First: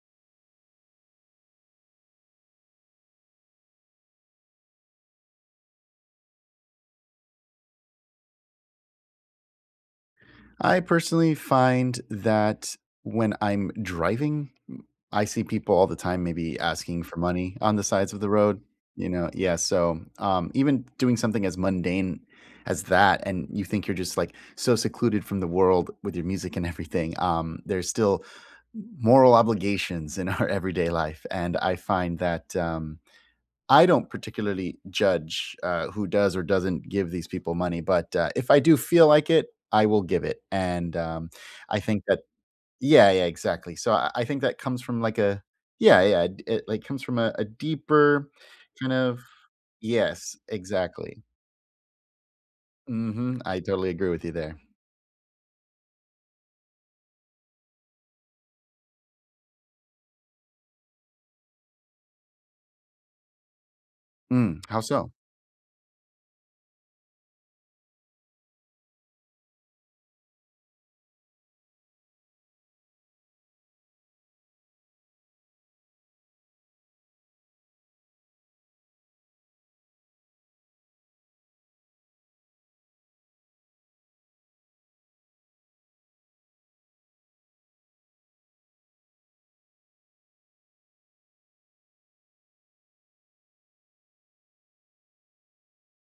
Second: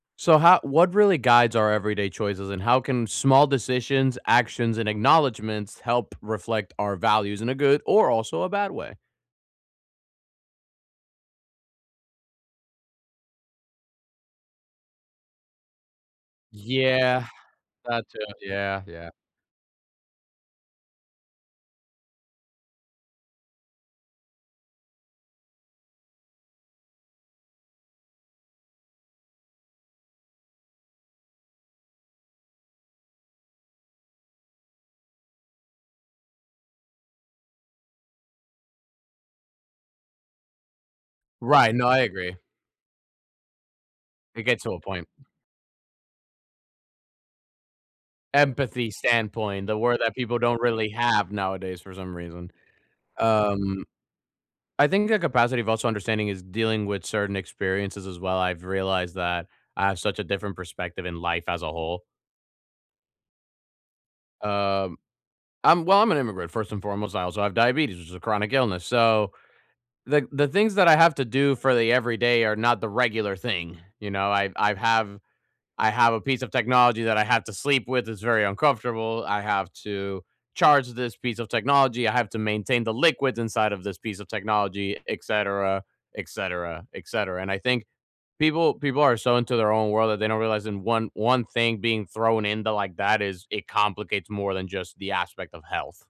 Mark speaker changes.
Speaker 1: So, how what really guides our everyday choices, and how can small decisions, actions, and acknowledgments help reflect our values in a good or, also, a bad way?
Speaker 2: I personally find that when I'm driving, m I see people all the time maybe asking for
Speaker 1: Yeah.
Speaker 2: money on the
Speaker 1: That
Speaker 2: sides
Speaker 1: too
Speaker 2: of the road,
Speaker 1: yeah,
Speaker 2: you
Speaker 1: yeah.
Speaker 2: know? Yeah, so, um, even doing something as mundane as that and you think you're just, like, so secluded from the world with your music and everything um, there's still m moral obligations in our everyday life, and I find that, um, I don't particularly judge, uh, who does or doesn't give these people money, but, uh, if I do feel like it, I will give it, and, um,
Speaker 1: Right,
Speaker 2: I
Speaker 1: no I
Speaker 2: think that
Speaker 1: agree.
Speaker 2: Yeah, yeah, exactly. So I I think
Speaker 1: It
Speaker 2: that
Speaker 1: gets to a
Speaker 2: comes from,
Speaker 1: point.
Speaker 2: like, a Yeah, yeah, it, like, comes from a deeper
Speaker 1: Empathy
Speaker 2: kind of
Speaker 1: standpoint, the word that
Speaker 2: Yes,
Speaker 1: people don't really
Speaker 2: exactly.
Speaker 1: have nowadays for some reason.
Speaker 2: Mhm, I
Speaker 1: Um,
Speaker 2: totally agree with you there.
Speaker 1: I think the capacity of also understanding is dealing with certain experiences as well, I've realized that I have such a different perspective in life as a whole.
Speaker 2: Hmm, how
Speaker 1: Um
Speaker 2: so?
Speaker 1: I'm well, I'm an immigrant first and foremost, I also have diabetes, which is a chronic illness, so the the things that I have to do for the everyday are not the regular thing, you know? I I have I have a piece of technology that I have to sleep with, it's very uncomfortable, I have to charge this piece of technology, I have to maintain the liquids inside of this piece of technology, etcetera, etcetera, etcetera, and I think people people are so into their own world that they don't realize in one one thing being thrown into like that is it complicates more than just the aspect of health.